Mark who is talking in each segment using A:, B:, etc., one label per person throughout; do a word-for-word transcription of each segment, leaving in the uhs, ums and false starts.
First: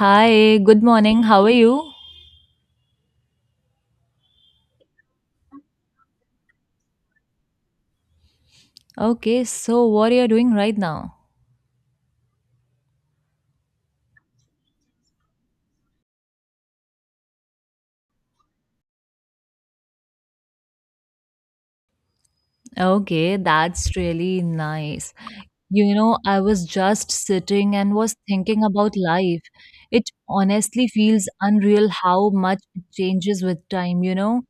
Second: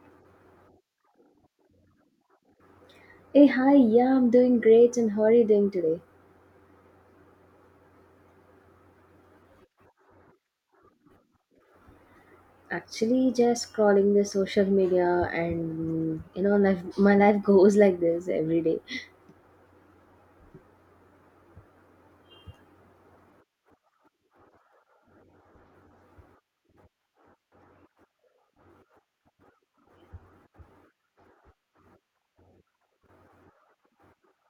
A: Hi, good morning. How are you?
B: Hey, hi, yeah, I'm doing great. And how are you doing today?
A: Okay, so what are you doing right now?
B: Actually, just scrolling the social media, and you know, life, my life goes like this every day.
A: Okay, that's really nice. You know, I was just sitting and was thinking about life. It honestly feels unreal how much it changes with time, you know?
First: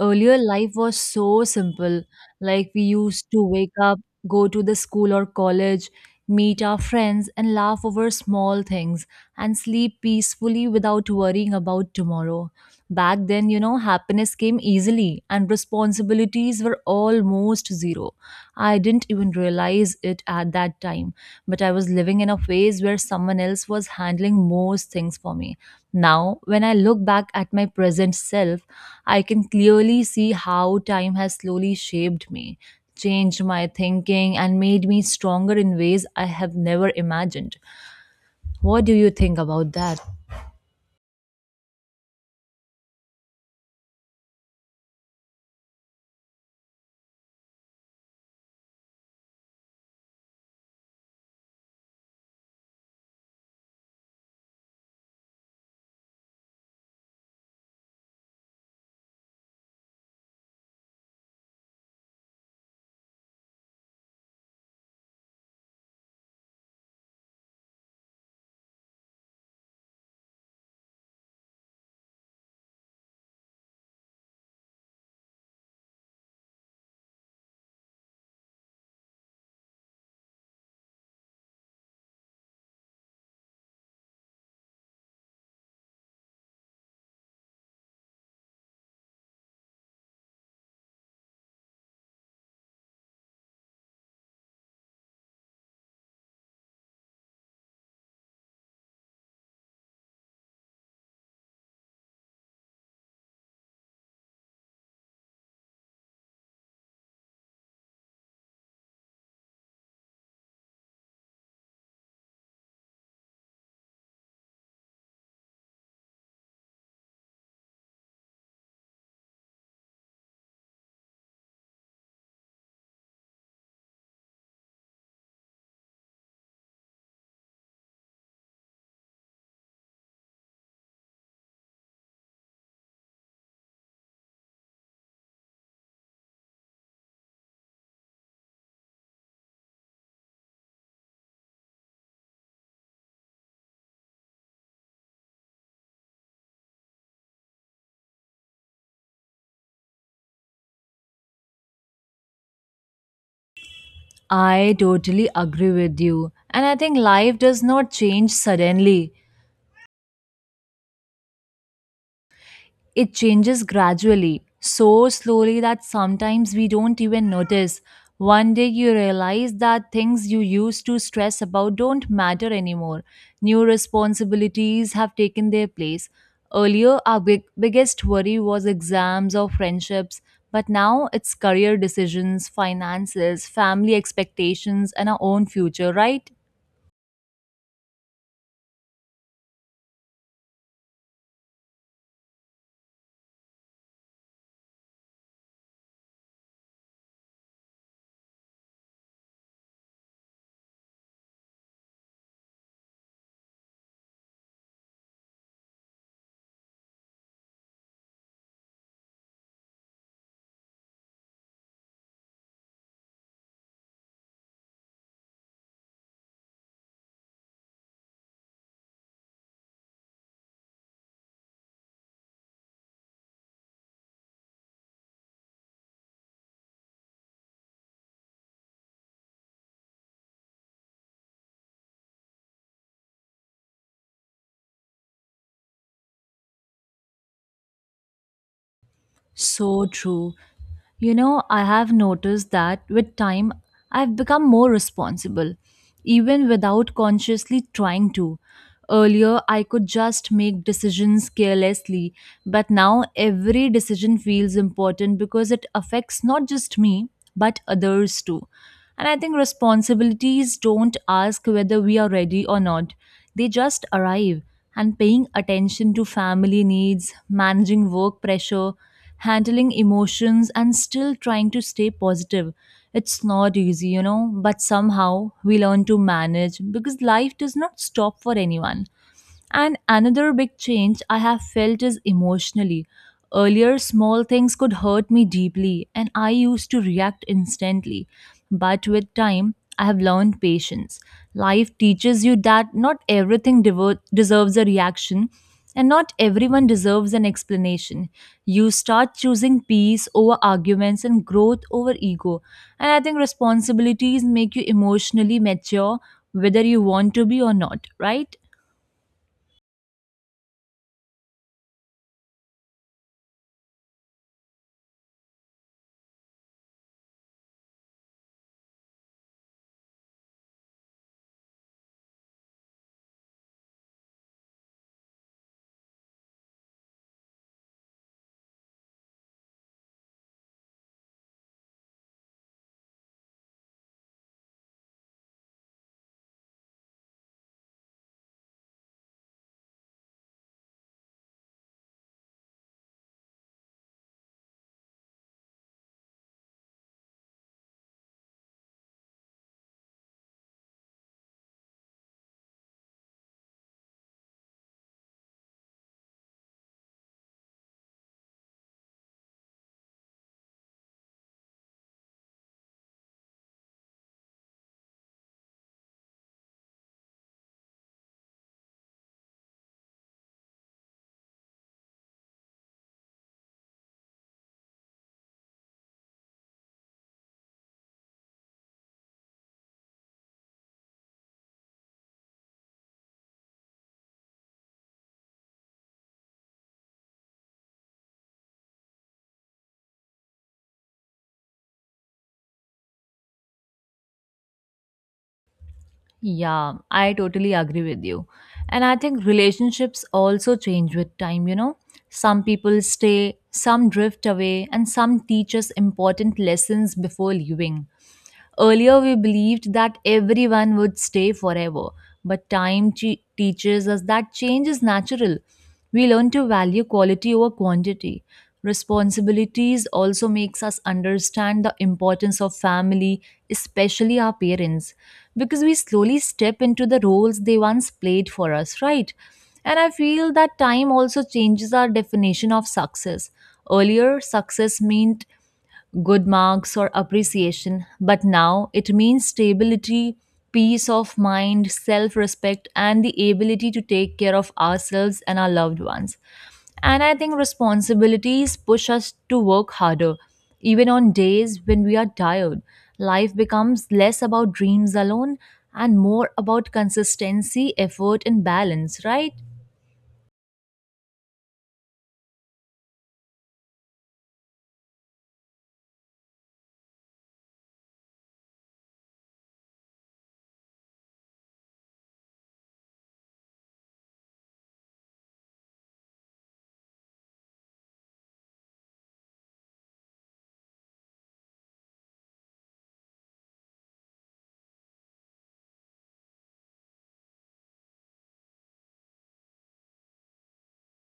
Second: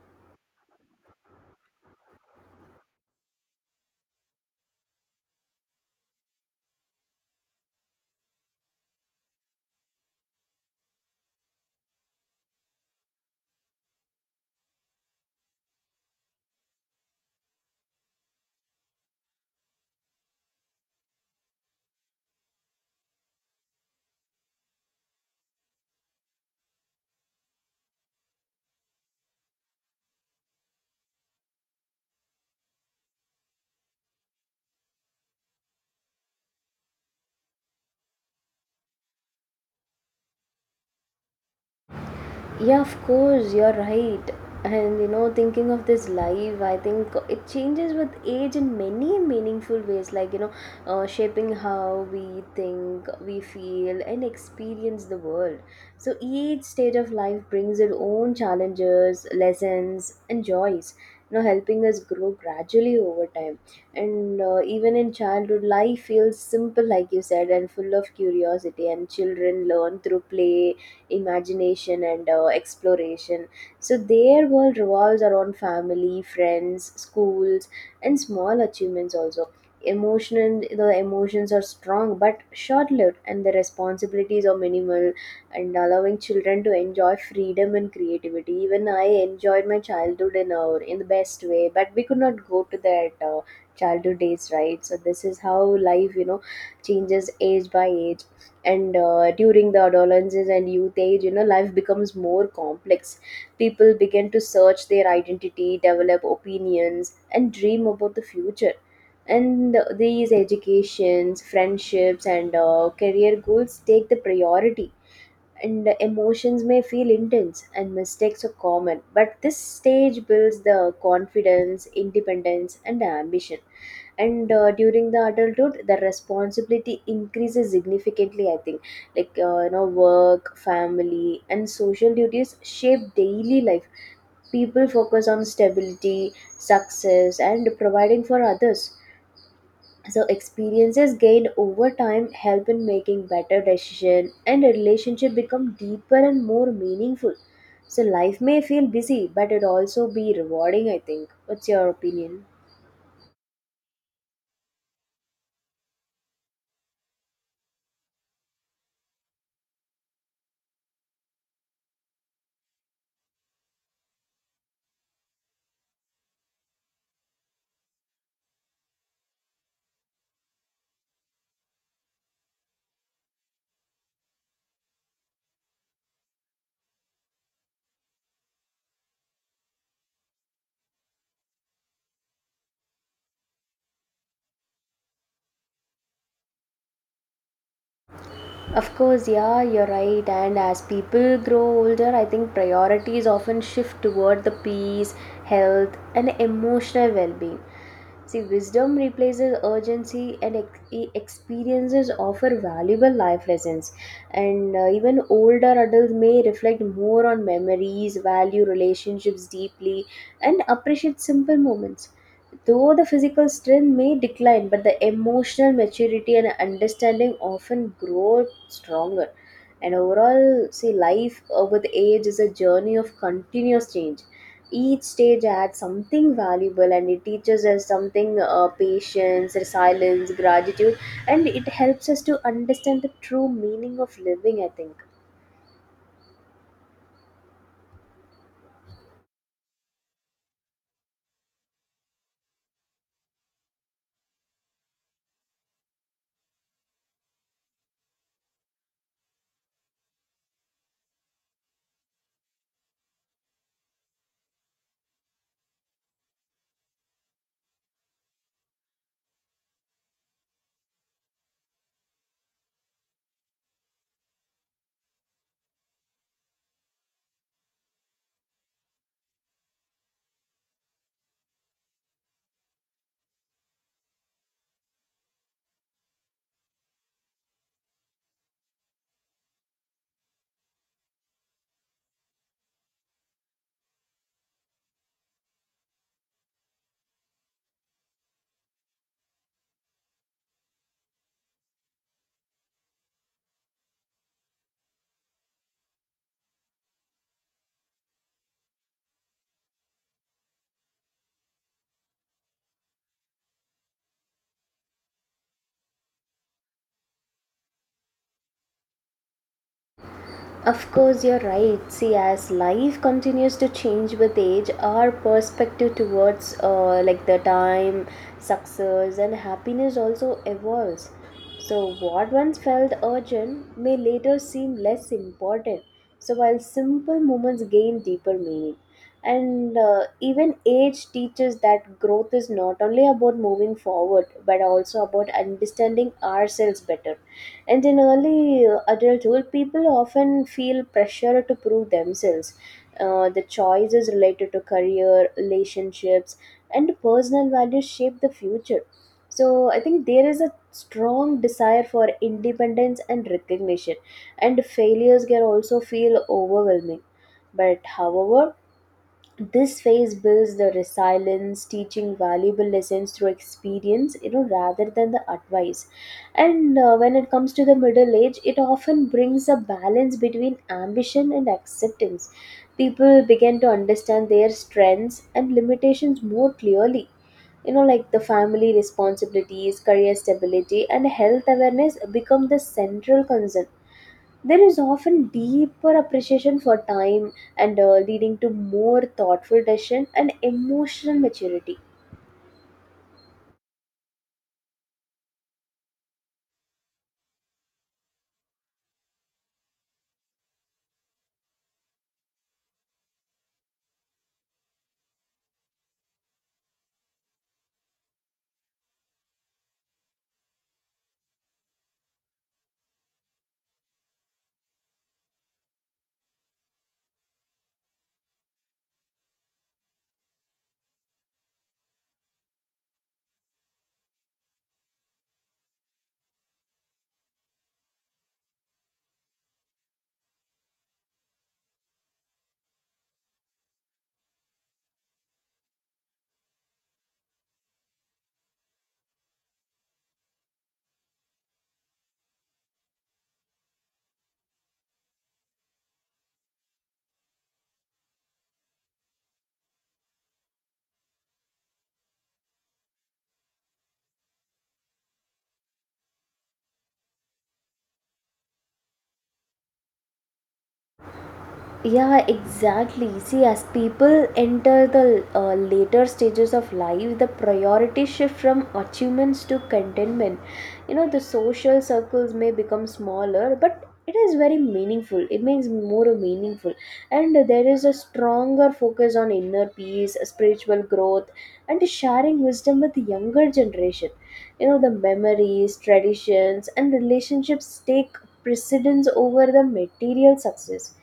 A: Earlier, life was so simple. Like we used to wake up, go to the school or college, meet our friends, and laugh over small things and sleep peacefully without worrying about tomorrow. Back then, you know, happiness came easily and responsibilities were almost zero. I didn't even realize it at that time, but I was living in a phase where someone else was handling most things for me. Now, when I look back at my present self, I can clearly see how time has slowly shaped me, changed my thinking, and made me stronger in ways I have never imagined. What do you think about that?
B: Yeah, of course, you're right. And you know, thinking of this life, I think it changes with age in many meaningful ways, like you know, uh, shaping how we think, we feel, and experience the world. So each stage of life brings its own challenges, lessons, and joys. You know, helping us grow gradually over time. And uh, Even in childhood, life feels simple, like you said, and full of curiosity. And children learn through play imagination and uh, exploration. So their world revolves around family, friends, schools, and small achievements also. Emotional, the emotions are strong but short lived, and the responsibilities are minimal, and allowing children to enjoy freedom and creativity. Even I enjoyed my childhood in our in the best way, but we could not go to that uh, childhood days, right? So this is how life, you know, changes age by age and uh, during the adolescence and youth age, you know, life becomes more complex. People begin to search their identity, develop opinions, and dream about the future, and these educations, friendships, and uh, career goals take the priority, and emotions may feel intense and mistakes are common, but this stage builds the confidence, independence, and ambition. And uh, During the adulthood, the responsibility increases significantly, I think. Like uh, you know, work, family, and social duties shape daily life. People focus on stability, success, and providing for others. So experiences gained over time help in making better decisions and a relationship become deeper and more meaningful. So life may feel busy but it also be rewarding, I think. What's your opinion?
A: I totally agree with you. And I think life does not change suddenly. It changes gradually, so slowly that sometimes we don't even notice. One day you realize that things you used to stress about don't matter anymore. New responsibilities have taken their place. Earlier, our big, biggest worry was exams or friendships, but now it's career decisions, finances, family expectations, and our own future, right?
B: Of course, yeah, you're right. And as people grow older, I think priorities often shift toward the peace, health, and emotional well being. See, wisdom replaces urgency, and ex- e- experiences offer valuable life lessons. And uh, Even older adults may reflect more on memories, value relationships deeply, and appreciate simple moments. Though the physical strength may decline, but the emotional maturity and understanding often grow stronger. And overall, see, life uh, with age is a journey of continuous change. Each stage adds something valuable and it teaches us something uh, patience, resilience, gratitude, and it helps us to understand the true meaning of living, I think.
A: So true. You know, I have noticed that with time, I've become more responsible, even without consciously trying to. Earlier, I could just make decisions carelessly, but now every decision feels important because it affects not just me, but others too. And I think responsibilities don't ask whether we are ready or not, they just arrive. And paying attention to family needs, managing work pressure, handling emotions and still trying to stay positive. It's not easy, you know, but somehow we learn to manage because life does not stop for anyone. And another big change I have felt is emotionally. Earlier, small things could hurt me deeply, and I used to react instantly. But with time, I have learned patience. Life teaches you that not everything devo- deserves a reaction, and not everyone deserves an explanation. You start choosing peace over arguments and growth over ego. And I think responsibilities make you emotionally mature, whether you want to be or not, right?
B: Of course, you're right. See, as life continues to change with age, our perspective towards uh, like the time, success, and happiness also evolves. So, what once felt urgent may later seem less important. So, while simple moments gain deeper meaning, and uh, even age teaches that growth is not only about moving forward but also about understanding ourselves better. And in early uh, adulthood, people often feel pressure to prove themselves. Uh, the choices related to career, relationships, and personal values shape the future. So, I think there is a strong desire for independence and recognition, and failures can also feel overwhelming. But, however, this phase builds the resilience, teaching valuable lessons through experience, you know, rather than the advice. And uh, When it comes to the middle age, it often brings a balance between ambition and acceptance. People begin to understand their strengths and limitations more clearly. You know, like the family responsibilities, career stability, and health awareness become the central concern. There is often deeper appreciation for time and uh, leading to more thoughtful decision and emotional maturity.
A: Yeah, I totally agree with you. And I think relationships also change with time, you know. Some people stay, some drift away, and some teach us important lessons before leaving. Earlier, we believed that everyone would stay forever, but time che- teaches us that change is natural. We learn to value quality over quantity. Responsibilities also makes us understand the importance of family, especially our parents, because we slowly step into the roles they once played for us, right? And I feel that time also changes our definition of success. Earlier, success meant good marks or appreciation, but now it means stability, peace of mind, self respect, and the ability to take care of ourselves and our loved ones. And I think responsibilities push us to work harder, even on days when we are tired. Life becomes less about dreams alone and more about consistency, effort, and balance, right?
B: Yeah, exactly. See, as people enter the uh, later stages of life, the priorities shift from achievements to contentment. You know, the social circles may become smaller, but it is very meaningful. It makes more meaningful. And there is a stronger focus on inner peace, spiritual growth, and sharing wisdom with the younger generation. You know, the memories, traditions, and relationships stay precedence over the material success.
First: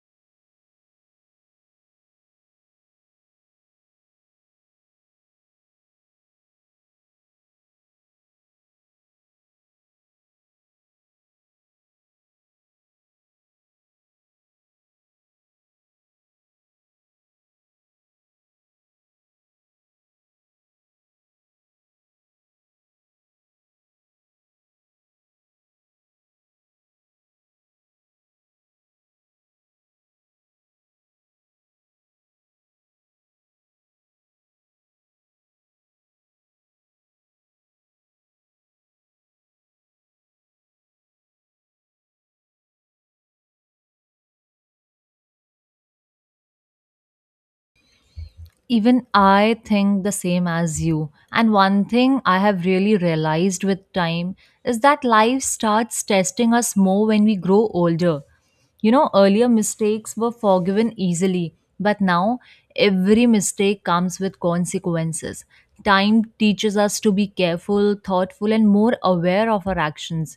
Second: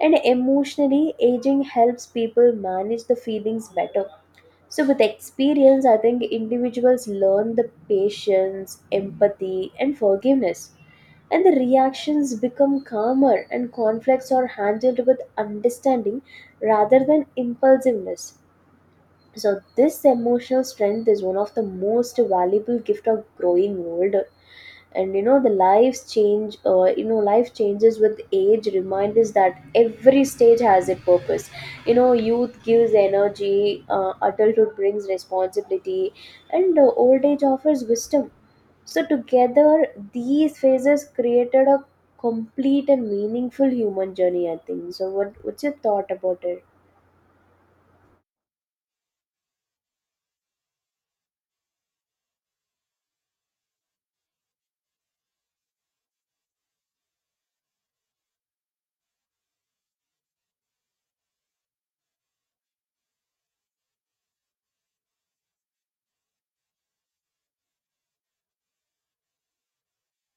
B: And emotionally, aging helps people manage the feelings better. So, with experience, I think individuals learn the patience, empathy, and forgiveness. And the reactions become calmer, and conflicts are handled with understanding rather than impulsiveness. So, this emotional strength is one of the most valuable gift of growing old, and you know, the lives change uh, you know life changes with age remind us that every stage has a purpose. You know, youth gives energy uh, adulthood brings responsibility, and uh, old age offers wisdom. So together, these phases created a complete and meaningful human journey, I think. So what what's your thought about it?
A: Even I think the same as you. And one thing I have really realized with time is that life starts testing us more when we grow older. You know, earlier mistakes were forgiven easily, but now every mistake comes with consequences. Time teaches us to be careful, thoughtful, and more aware of our actions.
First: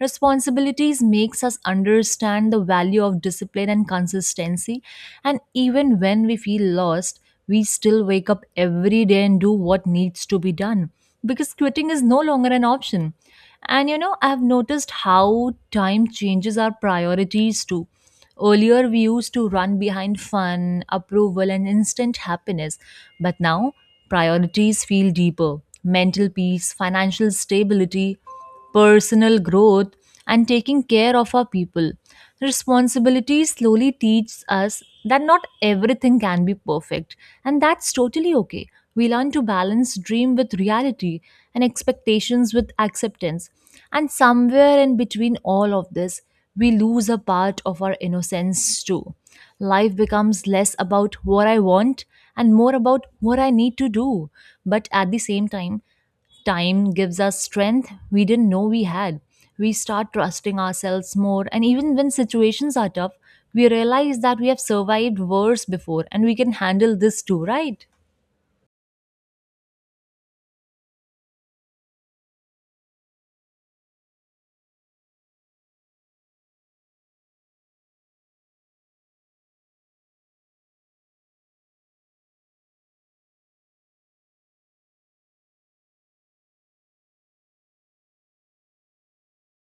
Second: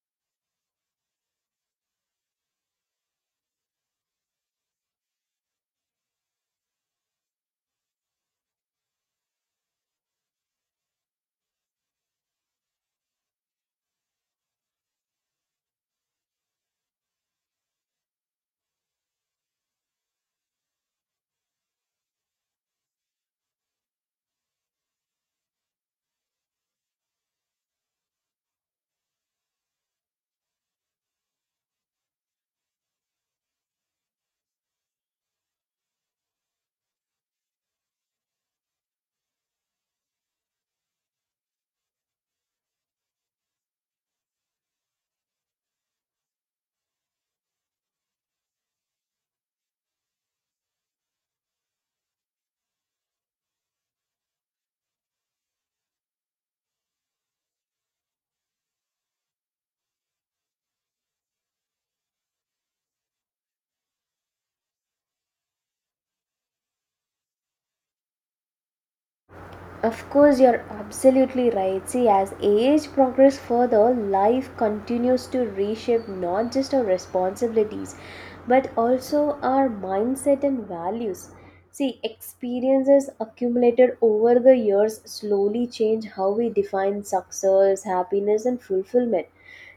A: Responsibilities makes us understand the value of discipline and consistency and even when we feel lost, we still wake up every day and do what needs to be done because quitting is no longer an option. And you know, I've noticed how time changes our priorities too. Earlier, we used to run behind fun, approval, and instant happiness, but now priorities feel deeper mental peace, financial stability, personal growth, and taking care of our people. Responsibility slowly teaches us that not everything can be perfect, and that's totally okay. We learn to balance dream with reality and expectations with acceptance. And somewhere in between all of this, we lose a part of our innocence too. Life becomes less about what I want and more about what I need to do. But at the same time, time gives us strength we didn't know we had. We start trusting ourselves more, and even when situations are tough, we realize that we have survived worse before and we can handle this too, right?
B: Of course, you're absolutely right. See, as age progresses further, life continues to reshape not just our responsibilities, but also our mindset and values. See, experiences accumulated over the years slowly change how we define success, happiness, and fulfillment.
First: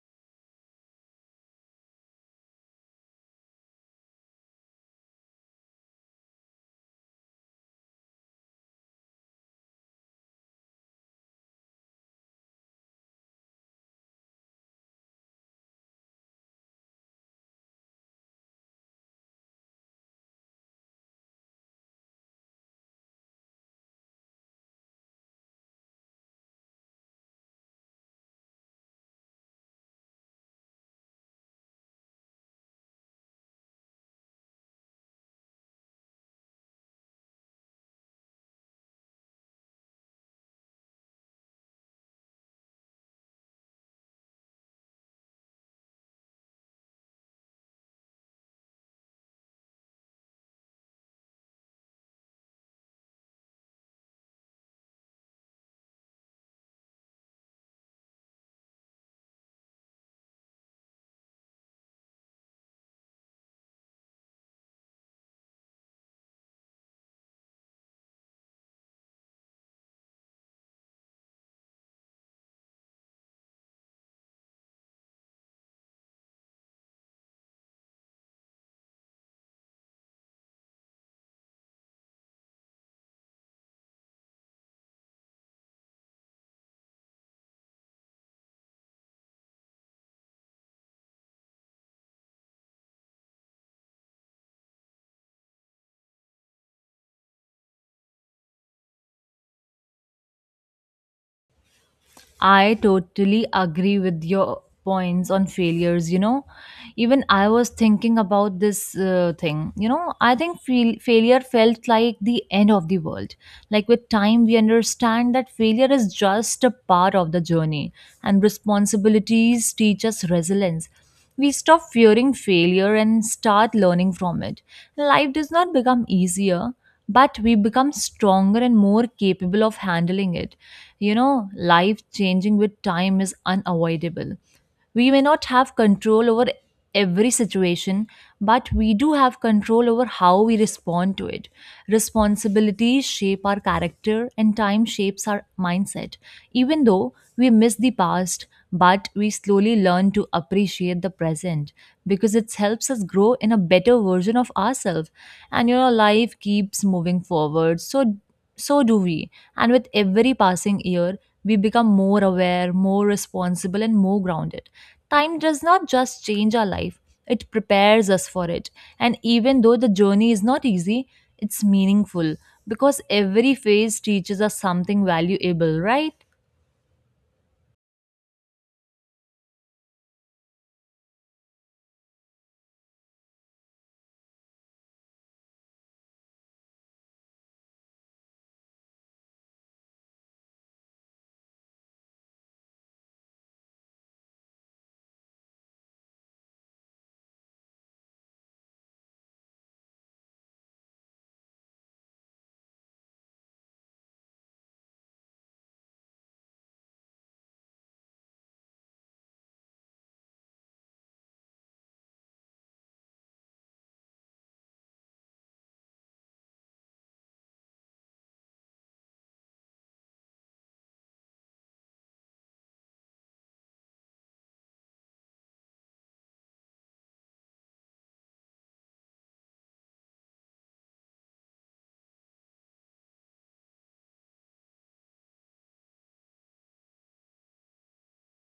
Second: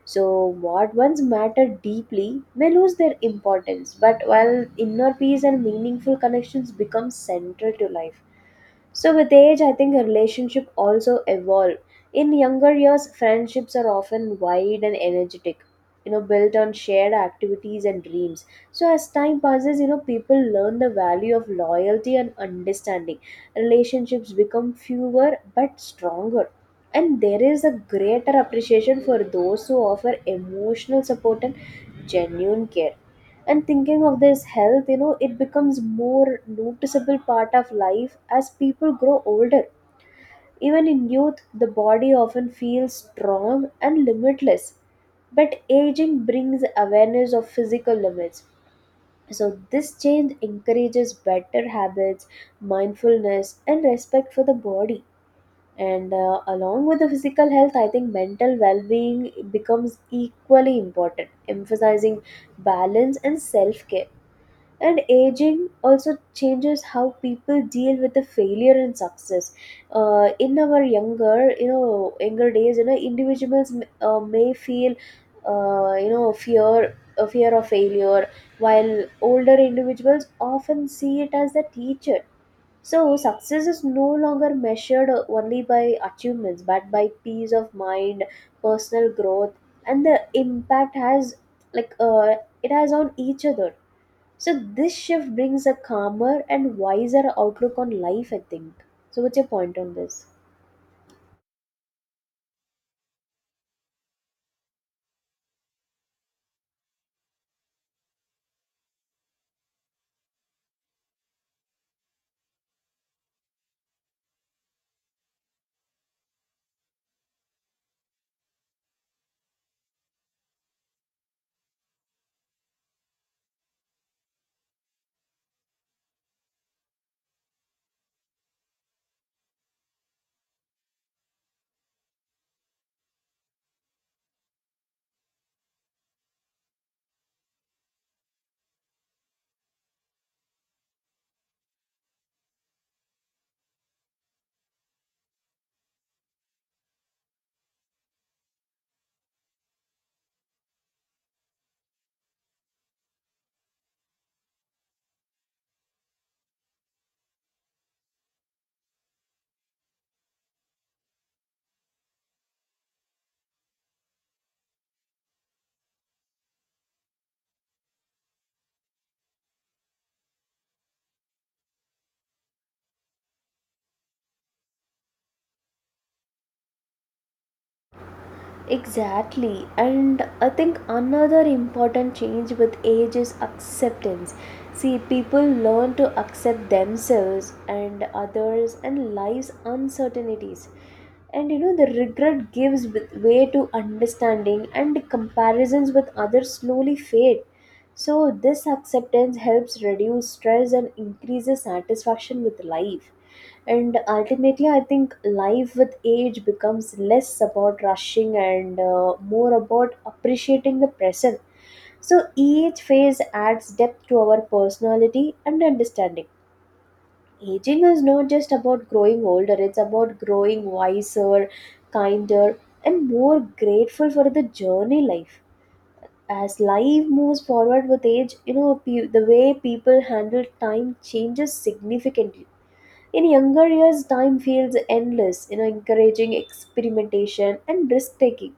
B: So, what once mattered deeply may lose their importance, but while inner peace and meaningful connections become central to life. So, with age, I think a relationship also evolve. In younger years, friendships are often wide and energetic, you know, built on shared activities and dreams. So, as time passes, you know, people learn the value of loyalty and understanding. Relationships become fewer but stronger, and there is a greater appreciation for those who offer emotional support and genuine care. And thinking of this health, you know, it becomes more noticeable part of life as people grow older. Even in youth, the body often feels strong and limitless, but aging brings awareness of physical limits. So this change encourages better habits, mindfulness, and respect for the body. And uh, Along with the physical health, I think mental well-being becomes equally important, emphasizing balance and self-care. And aging also changes how people deal with the failure and success. Uh, in our younger you know younger days, you know, individuals uh, may feel, uh, you know, fear a fear of failure, while older individuals often see it as a teacher. So, success is no longer measured only by achievements but by peace of mind, personal growth, and the impact has like uh, it has on each other. So, this shift brings a calmer and wiser outlook on life, I think. So, what's your point on this?
A: I totally agree with your points on failures. You know, even I was thinking about this uh, thing. You know, I think fail- failure felt like the end of the world. Like with time, we understand that failure is just a part of the journey, and responsibilities teach us resilience. We stop fearing failure and start learning from it. Life does not become easier, but we become stronger and more capable of handling it. You know, life changing with time is unavoidable. We may not have control over every situation, but we do have control over how we respond to it. Responsibilities shape our character, and time shapes our mindset. Even though we miss the past, but we slowly learn to appreciate the present because it helps us grow in a better version of ourselves. And you know, life keeps moving forward. So, so do we. And with every passing year, we become more aware, more responsible, and more grounded. Time does not just change our life, it prepares us for it. And even though the journey is not easy, it's meaningful because every phase teaches us something valuable, right?
B: Exactly, and I think another important change with age is acceptance. See, people learn to accept themselves and others and life's uncertainties. And you know, the regret gives with- way to understanding, and comparisons with others slowly fade. So, this acceptance helps reduce stress and increases satisfaction with life. And ultimately, I think life with age becomes less about rushing and uh, more about appreciating the present. So each phase adds depth to our personality and understanding. Aging is not just about growing older, it's about growing wiser, kinder, and more grateful for the journey life. As life moves forward with age, you know, pe- the way people handle time changes significantly. In younger years, time feels endless, you know, encouraging experimentation and risk taking.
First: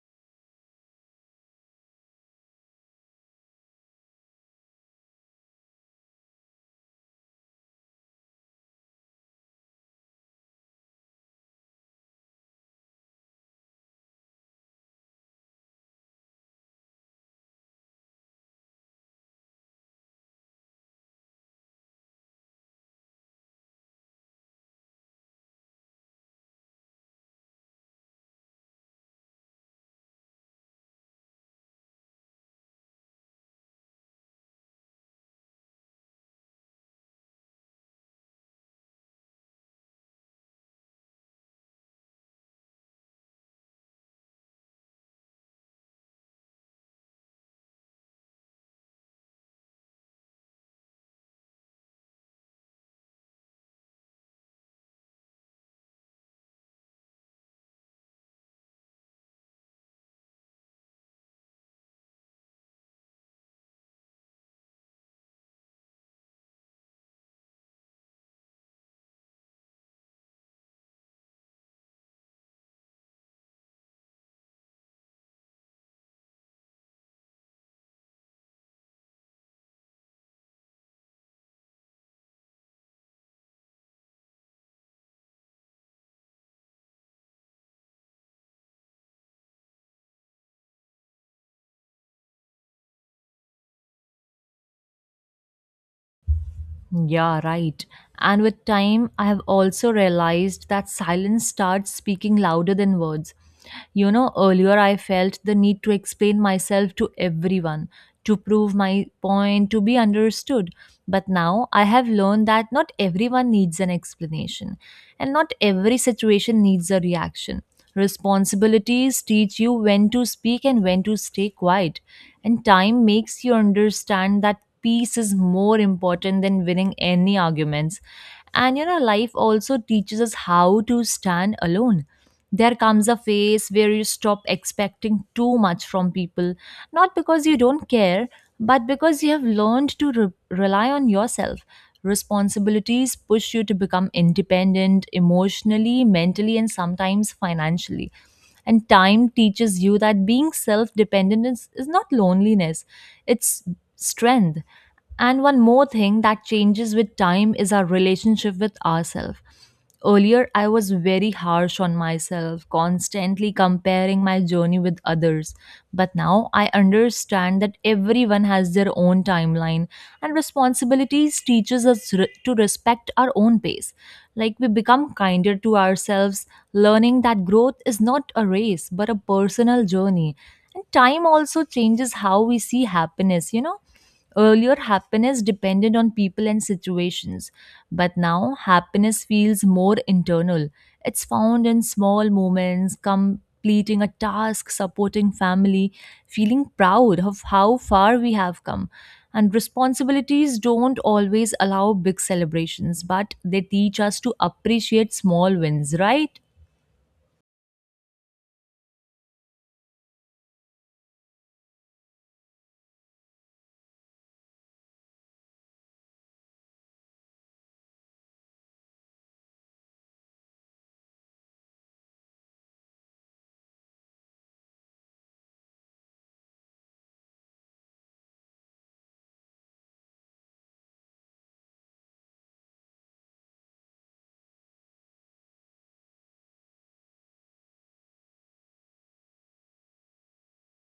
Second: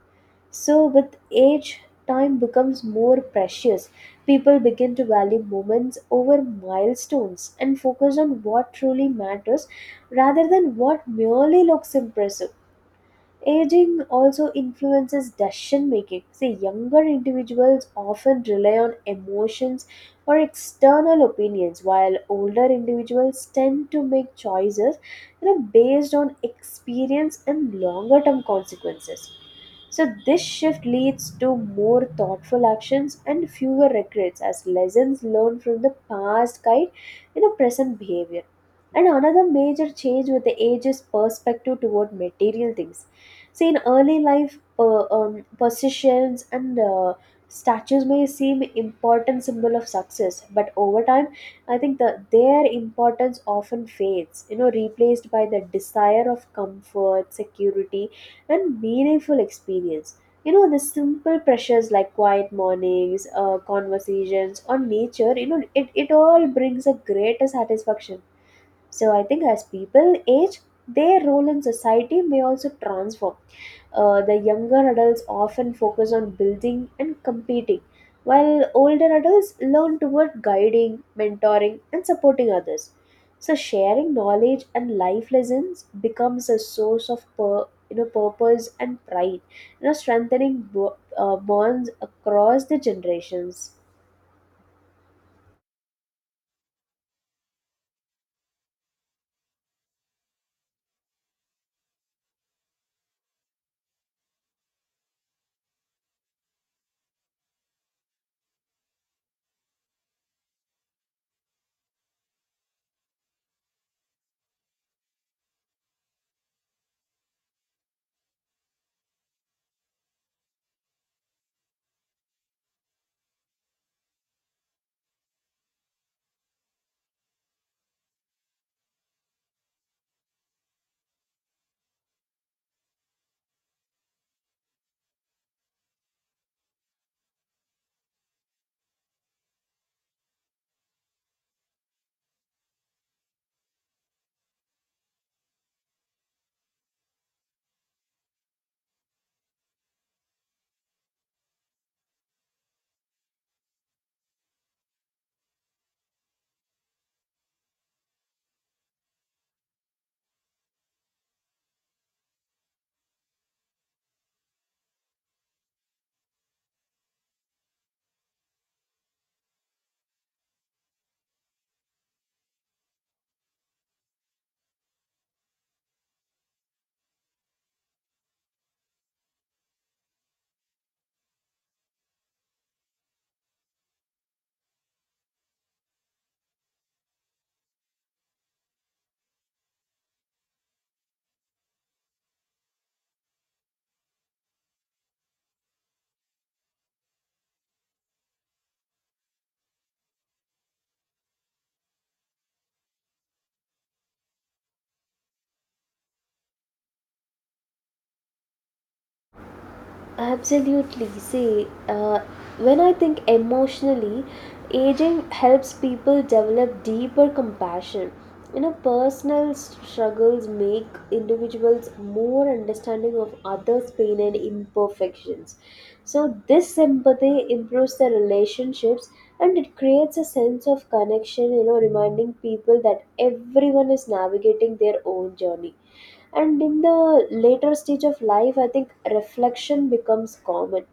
B: So, with age, time becomes more precious. People begin to value moments over milestones and focus on what truly matters rather than what merely looks impressive. Aging also influences decision making. See, younger individuals often rely on emotions or external opinions, while older individuals tend to make choices, you know, based on experience and longer term consequences. So, this shift leads to more thoughtful actions and fewer regrets as lessons learned from the past guide in a present behavior. And another major change with the age is perspective toward material things. See, in early life, uh, um, positions and uh, statues may seem important symbol of success, but over time, I think that their importance often fades. You know, replaced by the desire of comfort, security, and meaningful experience. You know, the simple pressures like quiet mornings, uh, conversations on nature. You know, it it all brings a greater satisfaction. So I think as people age, their role in society may also transform. Uh, the younger adults often focus on building and competing, while older adults learn toward guiding, mentoring, and supporting others. So, sharing knowledge and life lessons becomes a source of pur- you know, purpose and pride, you know, strengthening bo- uh, bonds across the generations.
A: Yeah, right. And with time, I have also realized that silence starts speaking louder than words. You know, earlier I felt the need to explain myself to everyone, to prove my point, to be understood. But now I have learned that not everyone needs an explanation, and not every situation needs a reaction. Responsibilities teach you when to speak and when to stay quiet. And time makes you understand that peace is more important than winning any arguments. And you know, life also teaches us how to stand alone. There comes a phase where you stop expecting too much from people, not because you don't care, but because you have learned to re- rely on yourself. Responsibilities push you to become independent emotionally, mentally, and sometimes financially. And time teaches you that being self dependent is, is not loneliness, it's strength. And one more thing that changes with time is our relationship with ourselves. Earlier, I was very harsh on myself, constantly comparing my journey with others. But now I understand that everyone has their own timeline, and responsibilities teaches us re- to respect our own pace. Like we become kinder to ourselves, learning that growth is not a race but a personal journey. And time also changes how we see happiness, you know? Earlier, happiness depended on people and situations, but now happiness feels more internal. It's found in small moments, completing a task, supporting family, feeling proud of how far we have come. And responsibilities don't always allow big celebrations, but they teach us to appreciate small wins, right?
B: Absolutely. See, uh, when I think emotionally, aging helps people develop deeper compassion. You know, personal struggles make individuals more understanding of others' pain and imperfections. So, this empathy improves their relationships and it creates a sense of connection, you know, reminding people that everyone is navigating their own journey. And in the later stage of life, I think reflection becomes common.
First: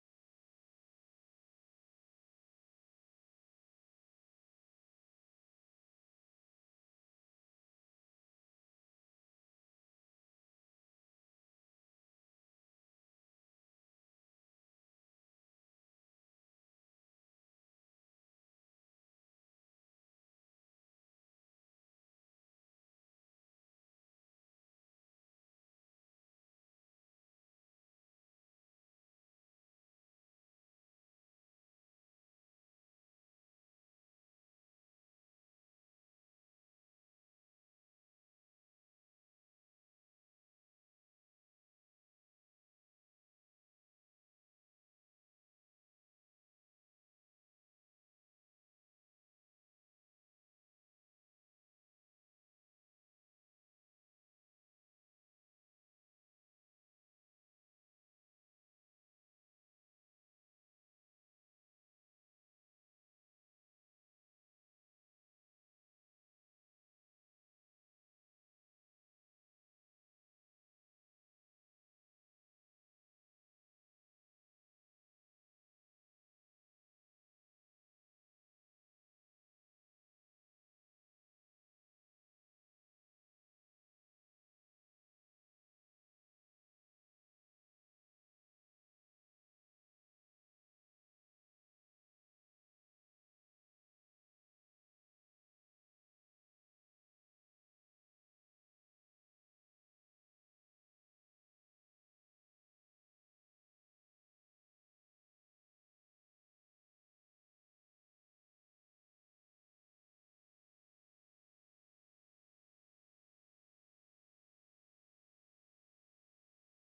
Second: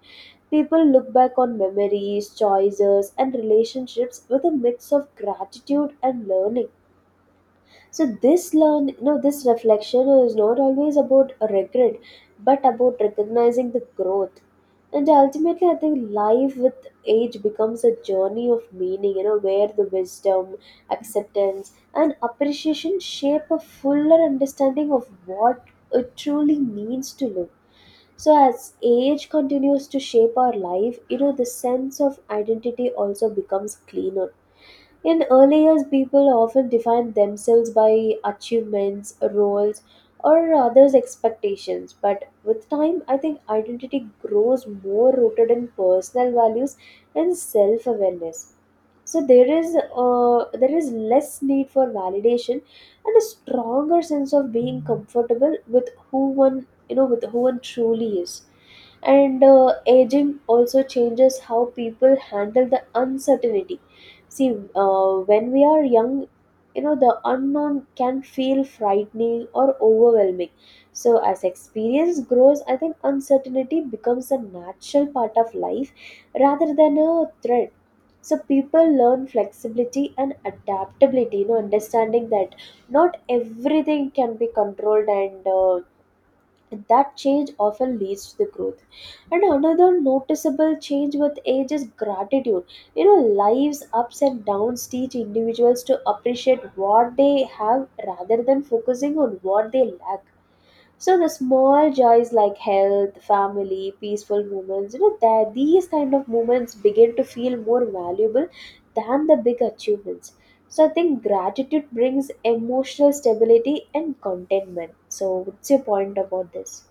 B: People look back on memories, choices and relationships with a mix of gratitude and learning. So this learn you know this reflection is not always about regret, but about recognizing the growth. And ultimately, I think life with age becomes a journey of meaning, you know where the wisdom, acceptance and appreciation shape a fuller understanding of what it truly means to live. So as age continues to shape our life, you know the sense of identity also becomes cleaner. In early years, people often define themselves by achievements, roles, or others' expectations. But with time, I think identity grows more rooted in personal values and self awareness. So there is uh, there is less need for validation and a stronger sense of being comfortable with who one you know with who one truly is. And uh, aging also changes how people handle the uncertainty. See, uh, when we are young, you know, the unknown can feel frightening or overwhelming. So, as experience grows, I think uncertainty becomes a natural part of life rather than a threat. So, people learn flexibility and adaptability, you know, understanding that not everything can be controlled, and uh, that change often leads to the growth. And another noticeable change with age is gratitude. You know life's ups and downs teach individuals to appreciate what they have rather than focusing on what they lack. So the small joys like health, family, peaceful moments, you know that these kind of moments begin to feel more valuable than the big achievements. So I think gratitude brings emotional stability and contentment. So what's your point about this?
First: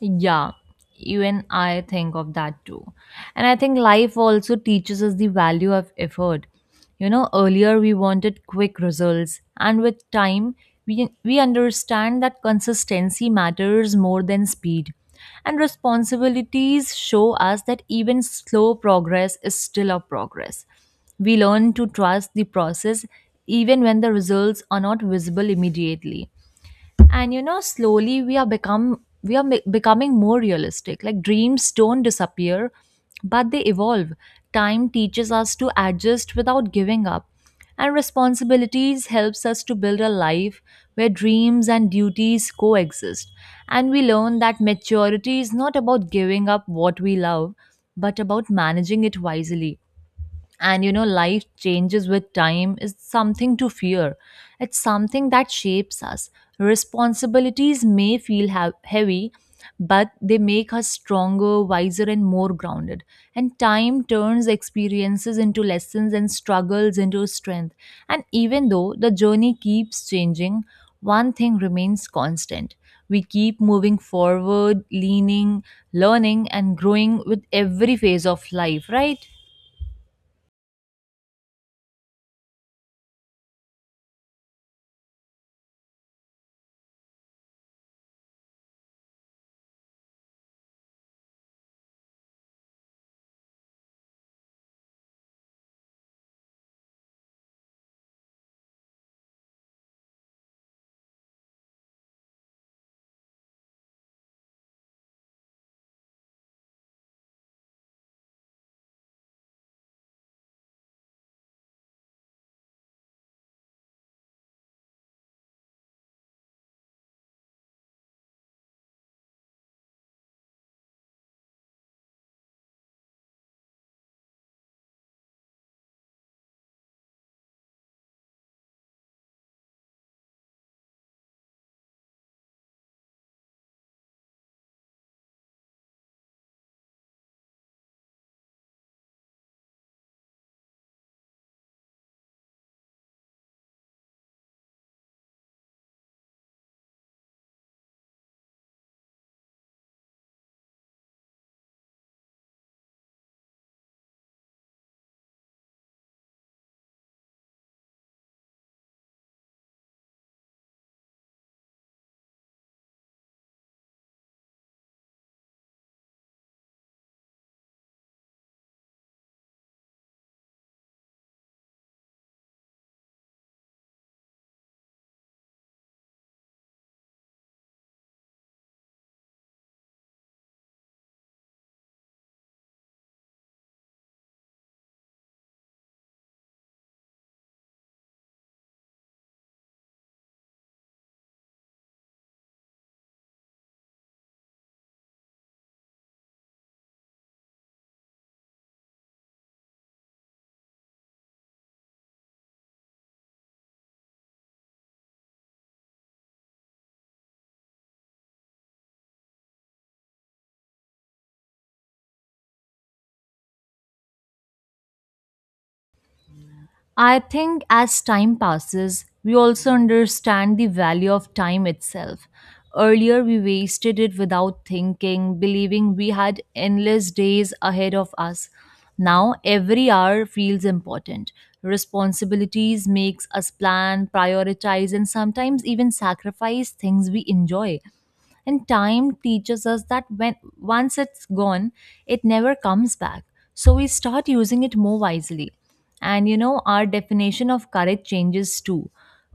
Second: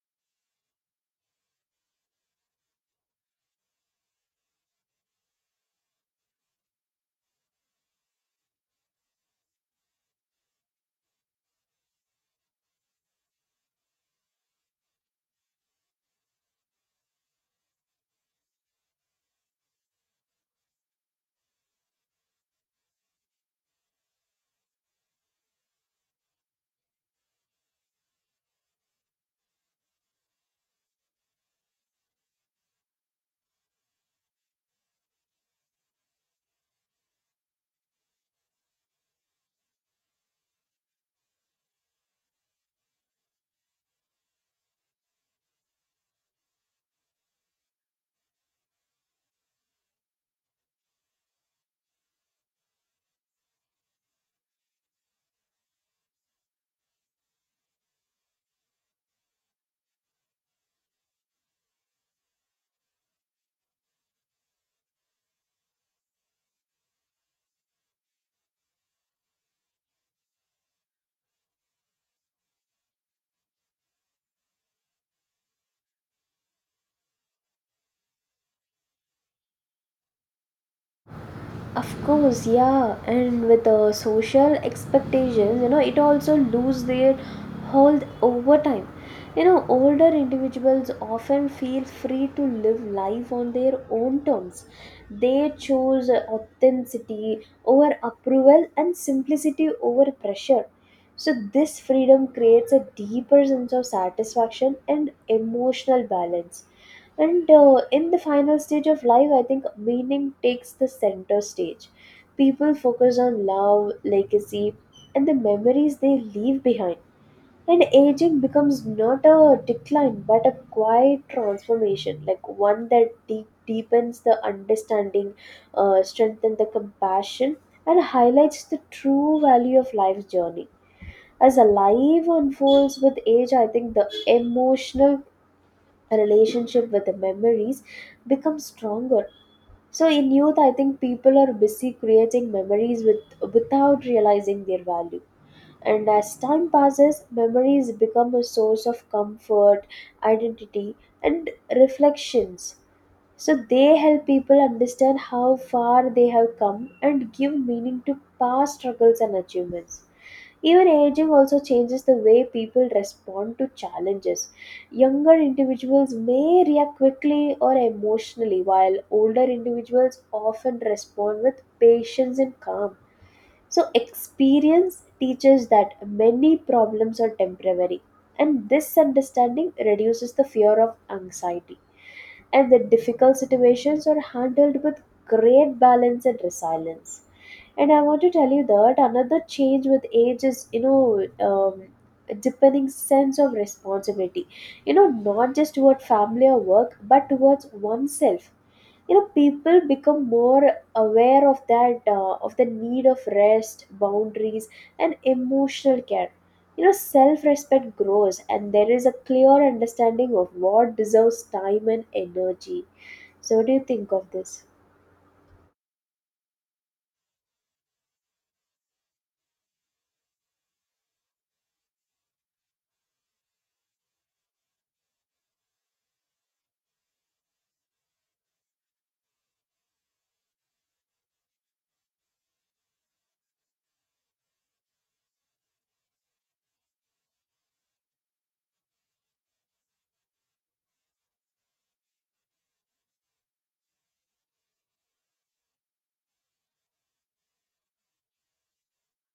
A: Yeah, even I think of that too. And I think life also teaches us the value of effort. You know, earlier we wanted quick results, and with time, we, we understand that consistency matters more than speed. And responsibilities show us that even slow progress is still a progress. We learn to trust the process even when the results are not visible immediately. And you know, slowly we are become we are mi- becoming more realistic. Like dreams don't disappear, but they evolve. Time teaches us to adjust without giving up, and responsibilities helps us to build a life where dreams and duties coexist. And we learn that maturity is not about giving up what we love, but about managing it wisely. And you know, life changes with time is something to fear, it's something that shapes us. Responsibilities may feel ha- heavy, but they make us stronger, wiser, and more grounded. And time turns experiences into lessons and struggles into strength. And even though the journey keeps changing, one thing remains constant: we keep moving forward, leaning, learning, and growing with every phase of life, right?
B: Of course, yeah, and with the social expectations, you know, it also lose their hold over time. You know, older individuals often feel free to live life on their own terms. They chose authenticity over approval and simplicity over pressure. So, this freedom creates a deeper sense of satisfaction and emotional balance. And uh, in the final stage of life, I think meaning takes the center stage. People focus on love, legacy, and the memories they leave behind. And aging becomes not a decline but a quiet transformation, like one that deep, deepens the understanding, uh, strengthens the compassion, and highlights the true value of life's journey. As a life unfolds with age, I think the emotional a relationship with the memories becomes stronger. So in youth, I think people are busy creating memories with without realizing their value. And as time passes, memories become a source of comfort, identity, and reflections. So they help people understand how far they have come and give meaning to past struggles and achievements. Even aging also changes the way people respond to challenges. Younger individuals may react quickly or emotionally, while older individuals often respond with patience and calm. So, experience teaches that many problems are temporary, and this understanding reduces the fear of anxiety, and the difficult situations are handled with great balance and resilience. And I want to tell you that another change with age is, you know, um, a deepening sense of responsibility. You know, not just toward family or work, but towards oneself. You know, people become more aware of that uh, of the need of rest, boundaries and emotional care. You know, self respect grows and there is a clear understanding of what deserves time and energy. So what do you think of this?
A: I think as time passes, we also understand the value of time itself. Earlier, we wasted it without thinking, believing we had endless days ahead of us. Now, every hour feels important. Responsibilities makes us plan, prioritize, and sometimes even sacrifice things we enjoy. And time teaches us that when once it's gone, it never comes back, so we start using it more wisely. And you know, our definition of courage changes too.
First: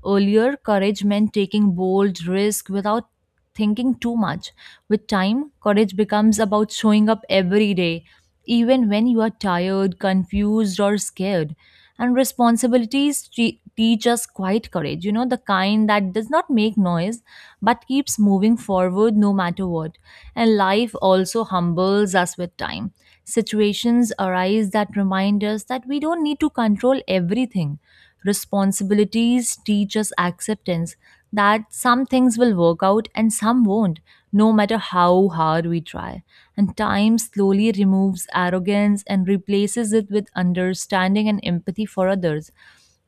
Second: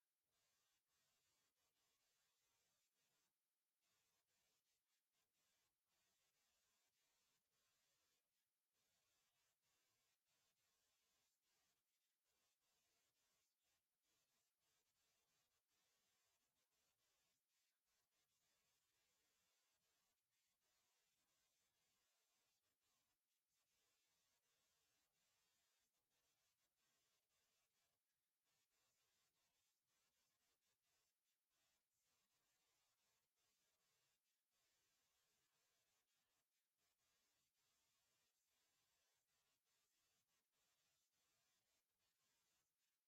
A: Earlier, courage meant taking bold risk without thinking too much. With time, courage becomes about showing up every day, even when you are tired, confused, or scared. And responsibilities te- teach us quiet courage, you know, the kind that does not make noise but keeps moving forward no matter what. And life also humbles us with time. Situations arise that remind us that we don't need to control everything. Responsibilities teach us acceptance, that some things will work out and some won't, no matter how hard we try. And time slowly removes arrogance and replaces it with understanding and empathy for others.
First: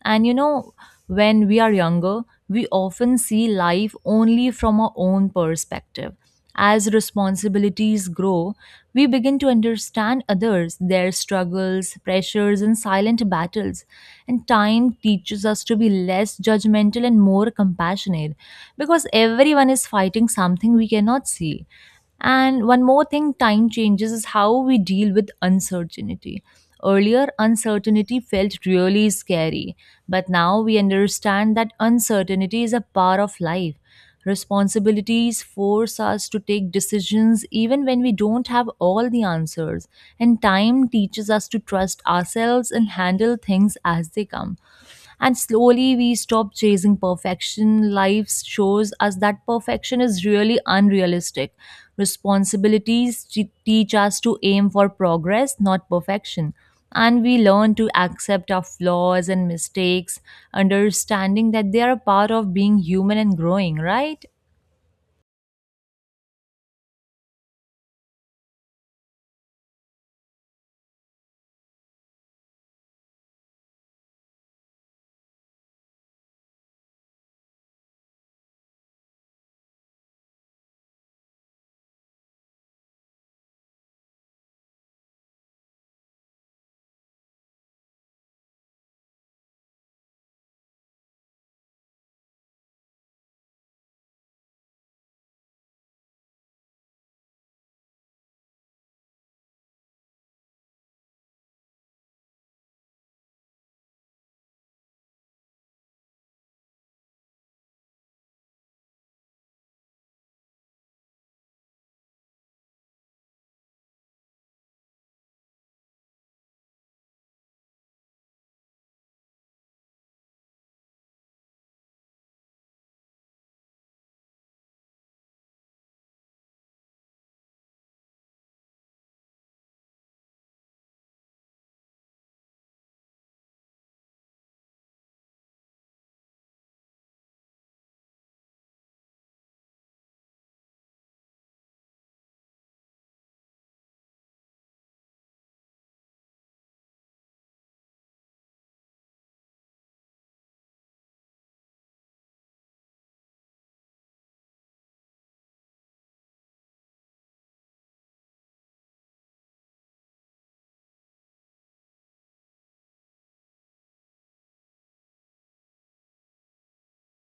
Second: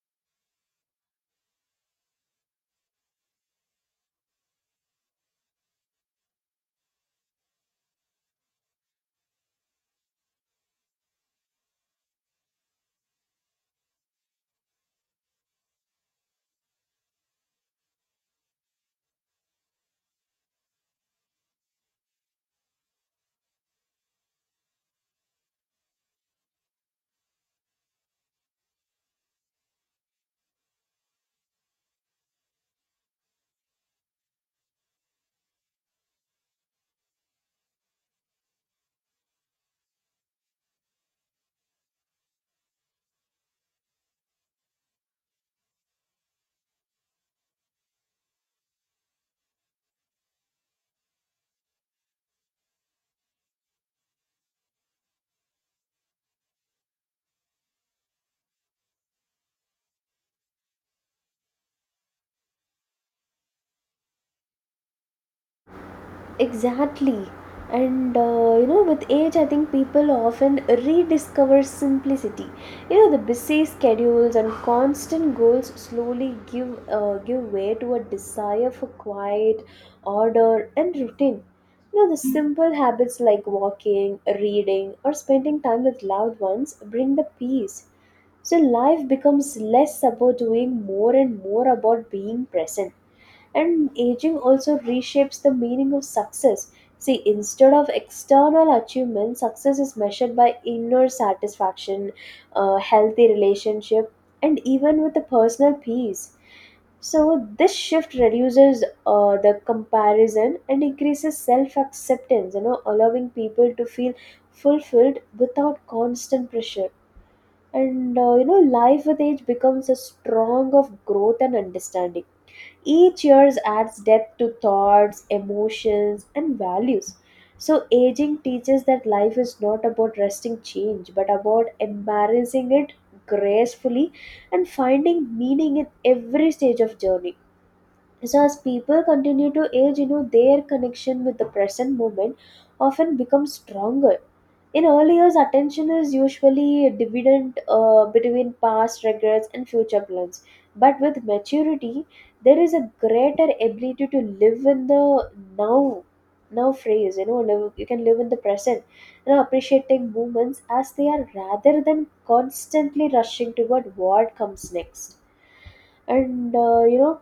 A: And you know, when we are younger, we often see life only from our own perspective. As responsibilities grow, we begin to understand others, their struggles, pressures, and silent battles. And time teaches us to be less judgmental and more compassionate because everyone is fighting something we cannot see. And one more thing time changes is how we deal with uncertainty. Earlier, uncertainty felt really scary, but now we understand that uncertainty is a part of life. Responsibilities force us to take decisions even when we don't have all the answers, and time teaches us to trust ourselves and handle things as they come. And slowly we stop chasing perfection. Life shows us that perfection is really unrealistic. Responsibilities te- teach us to aim for progress, not perfection. And we learn to accept our flaws and mistakes, understanding that they are a part of being human and growing, right?
B: Exactly. And uh, you know, with age, I think people often rediscover simplicity. You know, the busy schedules and constant goals slowly give uh, give way to a desire for quiet, order, and routine. You know, the simple habits like walking, reading, or spending time with loved ones bring the peace. So life becomes less about doing more and more about being present. And aging also reshapes the meaning of success. See, instead of external achievement, success is measured by inner satisfaction, a healthy relationship, and even with the personal peace. So, this shift reduces uh, the comparison and increases self acceptance, you know, allowing people to feel fulfilled without constant pressure. And, uh, you know, life with age becomes a strong of growth and understanding. Each year adds depth to thoughts, emotions, and values. So, aging teaches that life is not about resisting change, but about embracing it gracefully and finding meaning in every stage of journey. So, as people continue to age, you know, their connection with the present moment often becomes stronger. In early years, attention is usually divided uh, between past regrets and future plans. But with maturity, there is a greater ability to live in the now, now phrase. You know, live, you can live in the present, you know, appreciating moments as they are rather than constantly rushing toward what comes next. And uh, you know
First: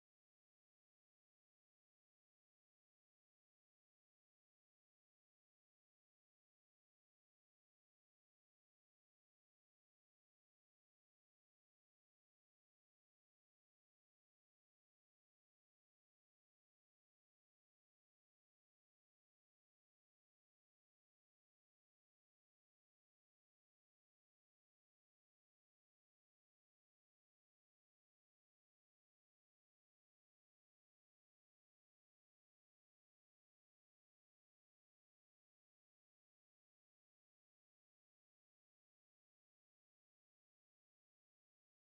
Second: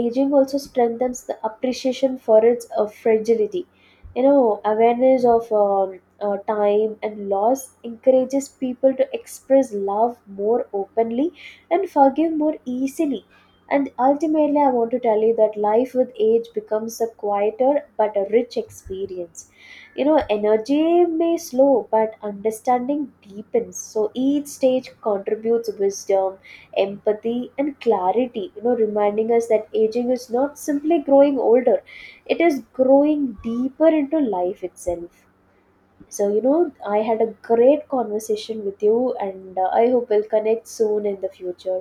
B: aging also strengthens the appreciation for its uh, fragility. You know, awareness of um, uh, time and loss encourages people to express love more openly and forgive more easily. And ultimately, I want to tell you that life with age becomes a quieter but a rich experience. You know, energy may slow but understanding deepens. So each stage contributes wisdom, empathy and clarity, you know reminding us that aging is not simply growing older, it is growing deeper into life itself. So you know, I had a great conversation with you, and uh, I hope we'll connect soon in the future.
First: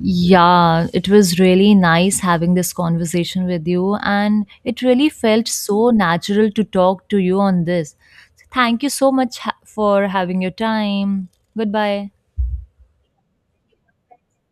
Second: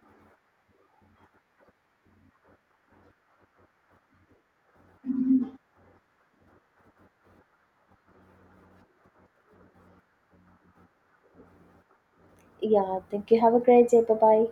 A: Yeah, it was really nice having this conversation with you, and it really felt so natural to talk to you on this. So thank you so much ha- for having your time. Goodbye.
B: Yeah, thank you, have a great day, bye bye.